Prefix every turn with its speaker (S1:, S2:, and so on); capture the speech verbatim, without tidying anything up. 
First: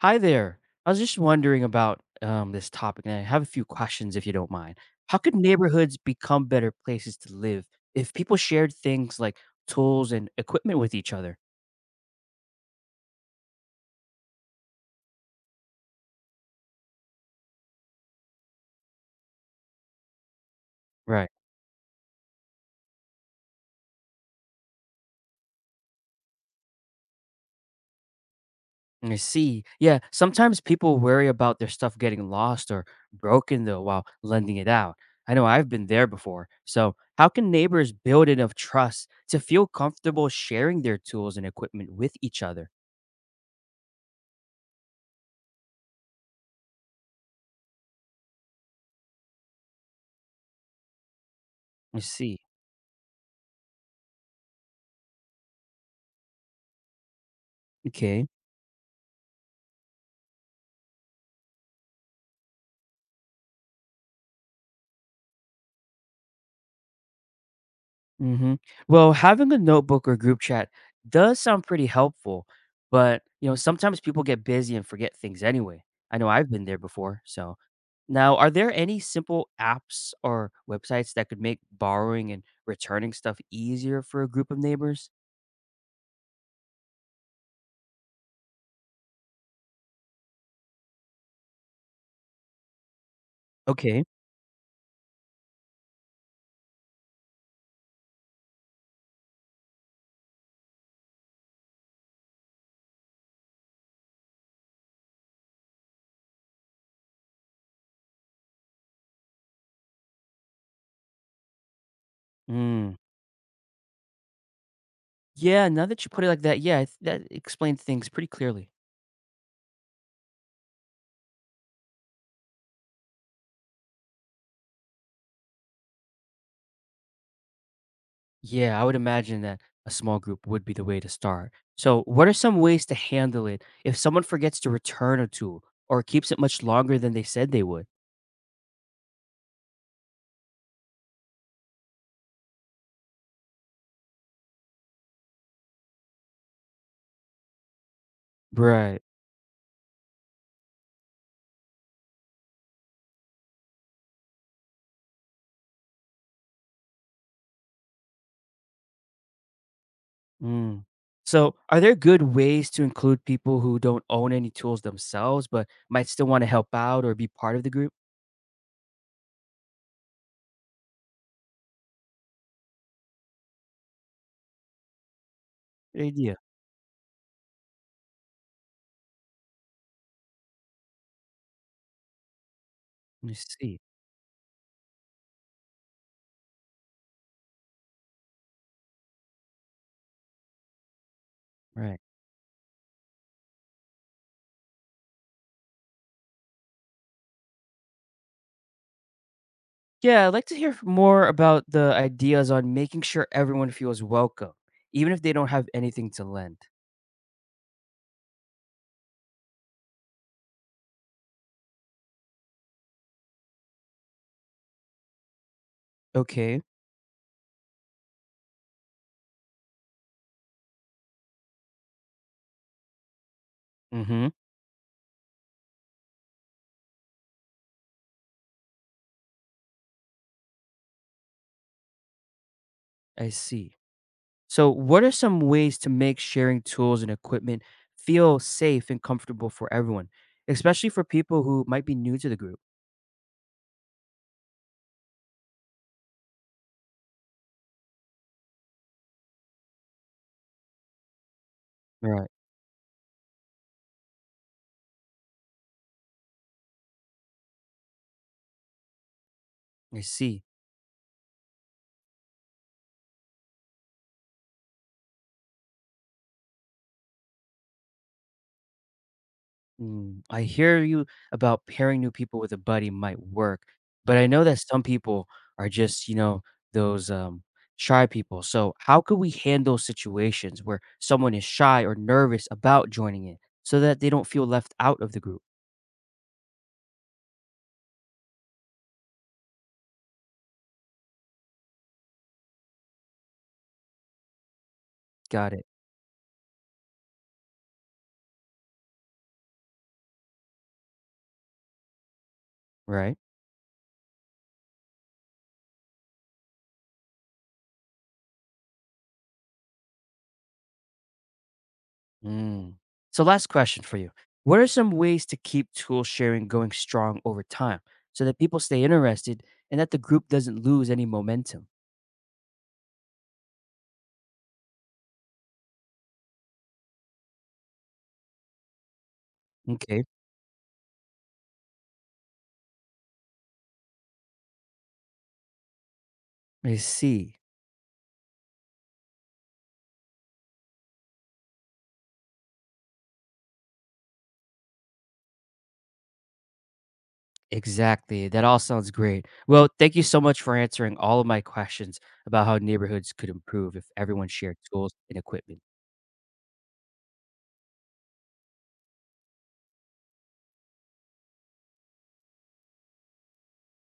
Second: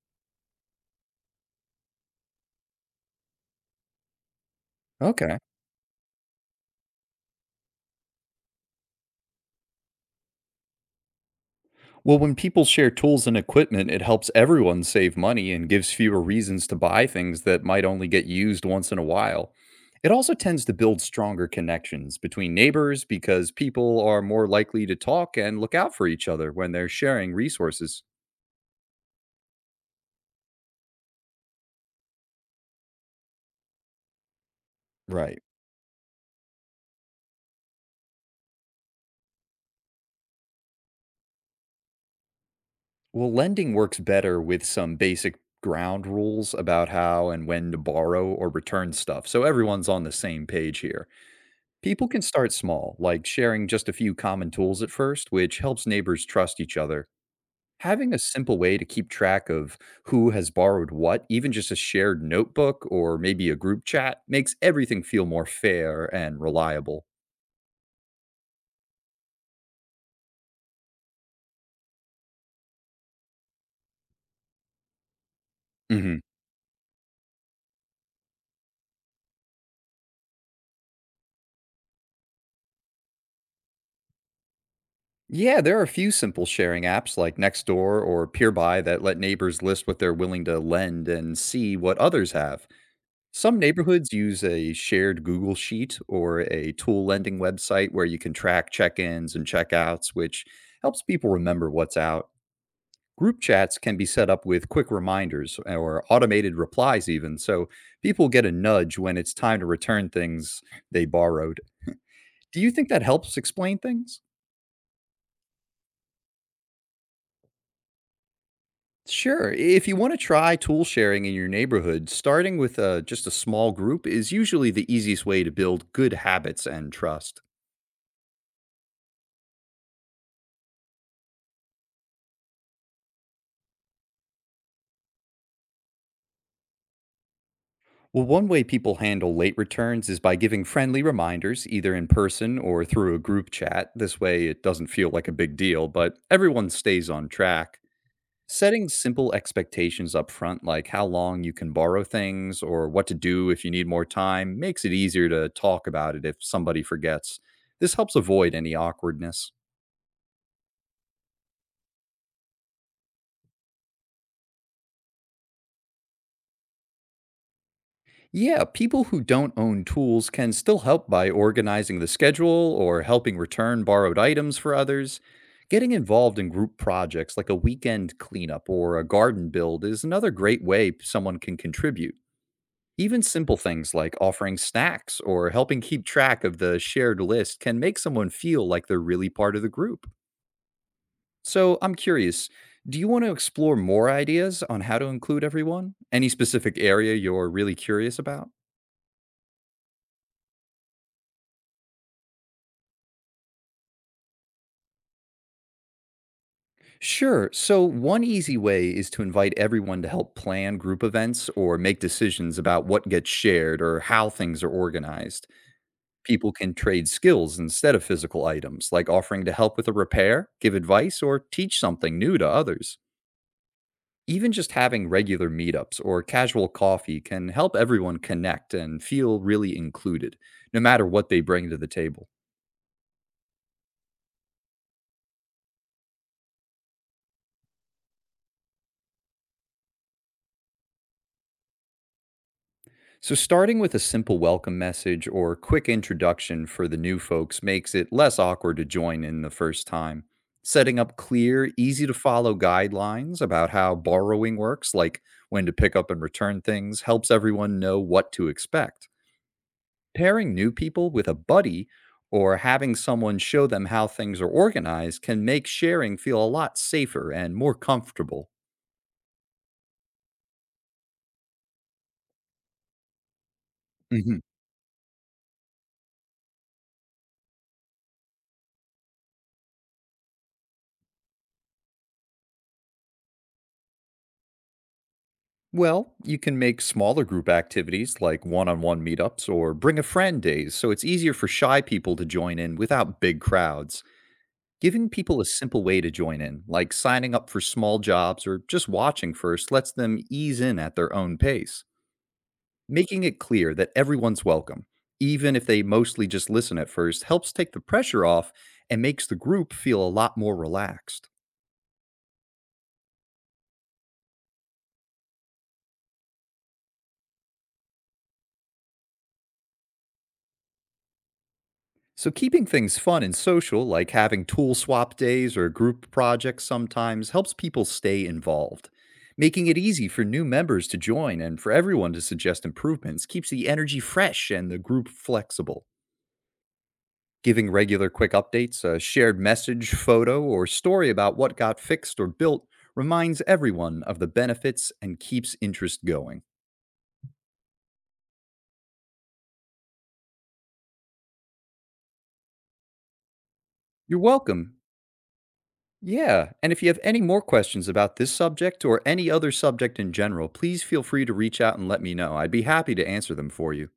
S1: Hi there. I was just wondering about um, this topic, and I have a few questions if you don't mind. How could
S2: Okay.
S1: neighborhoods become better places to live if people shared things like tools and equipment with each other?
S2: Well, when people share tools and equipment, it helps everyone save money and gives fewer reasons to buy things that might only get used once in a while. It also tends to build
S1: Right.
S2: stronger connections between neighbors because people are more likely to talk and look out for each other when they're sharing resources.
S1: I see. Yeah, sometimes people worry about their stuff getting lost or broken, though, while lending it out. I
S2: Right.
S1: know I've been there before. So, how can neighbors build enough trust to feel comfortable sharing their tools and equipment with each other?
S2: Well, lending works better with some basic ground rules about how and when to borrow or return stuff, so everyone's on the same page here.
S1: I
S2: People can
S1: see.
S2: start small, like sharing just a few common tools at first, which helps neighbors trust each other. Having a
S1: Okay.
S2: simple way to keep track of who has borrowed what, even just a shared notebook or maybe a group chat, makes everything feel more fair and reliable.
S1: Mhm. Well, having a notebook or group chat does sound pretty helpful, but you know, sometimes people get busy and forget things anyway.
S2: hmm
S1: I know I've been there before. So, now are there any simple apps or websites that could make borrowing and returning stuff easier for a group of neighbors?
S2: Yeah, there are a few simple sharing apps like Nextdoor or Peerby that let neighbors list what they're willing to lend and see what others have. Some
S1: Okay.
S2: neighborhoods use a shared Google Sheet or a tool lending website where you can track check ins and checkouts, which helps people remember what's out. Group chats can be set up with quick reminders or automated replies, even, so people get a nudge when it's time to return things they borrowed. Do you think
S1: Mm.
S2: that helps explain things?
S1: Yeah, now that you put it like that, yeah, I th- that explains things pretty clearly.
S2: Sure. If you want to try tool sharing in your neighborhood, starting with uh just a small group is usually the easiest way to build good habits and trust.
S1: Yeah, I would imagine that a small group would be the way to start. So, what are some ways to handle it if someone forgets to return a tool or keeps it much longer than they said they would?
S2: Well, one way people handle late returns is by giving friendly reminders, either in person or through a group chat. This way, it doesn't feel like a big deal, but everyone stays on track. Setting
S1: Right.
S2: simple expectations up front, like how long you can borrow things or what to do if you need more time, makes it easier to talk about it if somebody forgets. This helps avoid any awkwardness.
S1: Mm. So, are there good ways to include people who don't own any tools themselves but might still want to help out or be part of the group?
S2: Yeah, people who don't own tools can still help by organizing the schedule or helping return borrowed items for others. Getting
S1: Good idea.
S2: involved in group projects like a weekend cleanup or a garden build is another great way someone can contribute. Even
S1: I
S2: simple
S1: see.
S2: things like offering snacks or helping keep track of the shared list can make someone feel like they're really part of the group. So I'm
S1: Right.
S2: curious, do you want to explore more ideas on how to include everyone? Any specific area you're really curious about?
S1: Yeah, I'd like to hear more about the ideas on making sure everyone feels welcome, even if they don't have anything to lend.
S2: Sure. So, one easy way is to invite everyone to help plan group events or make decisions about what gets shared or how things are organized. People
S1: Okay.
S2: can trade skills instead of physical items, like offering to help with a repair, give advice, or teach something new to others.
S1: Mm-hmm.
S2: Even just having regular meetups or casual coffee can help everyone connect and feel really included, no matter what they bring to the table.
S1: I see. So, what are some ways to make sharing tools and equipment feel safe and comfortable for everyone, especially for people who might be new to the group?
S2: So, starting with a simple welcome message or quick introduction for the new folks makes it less awkward to join in the first time. Setting up clear, easy to
S1: Right.
S2: follow guidelines about how borrowing works, like when to pick up and return things, helps everyone know what to expect.
S1: I see.
S2: Pairing new people with a buddy or having someone show them how things are organized can make sharing feel a lot safer and more comfortable.
S1: Mm, I hear you about pairing new people with a buddy might work, but I
S2: Mhm.
S1: know that some people are just, you know, those um, shy people. So, how could we handle situations where someone is shy or nervous about joining in so that they don't feel left out of the group?
S2: Well, you can make smaller group activities like one on one meetups or bring a friend days so it's easier for shy people to join in without big crowds. Giving people a
S1: Got it.
S2: simple way to join in, like signing up for small jobs or just watching first, lets them ease in at their own pace.
S1: Right.
S2: Making it clear that everyone's welcome, even if they mostly just listen at first, helps take the pressure off and makes the group feel a lot more relaxed.
S1: Mm. So, last question for you. What are some ways to keep tool sharing going strong over time so that people stay interested and that the group doesn't lose any momentum?
S2: So, keeping things fun and social, like having tool swap days or group projects sometimes, helps people stay involved. Making it
S1: Okay,
S2: easy for new members to join and for everyone to suggest improvements keeps the energy fresh and the group flexible.
S1: I see.
S2: Giving regular quick updates, a shared message, photo, or story about what got fixed or built reminds everyone of the benefits and keeps interest going.
S1: Exactly. That all sounds great. Well, thank you so much for answering all of my questions about how neighborhoods could improve if
S2: You're
S1: everyone shared
S2: welcome.
S1: tools and equipment.
S2: Yeah. And if you have any more questions about this subject or any other subject in general, please feel free to reach out and let me know. I'd be happy to answer them for you.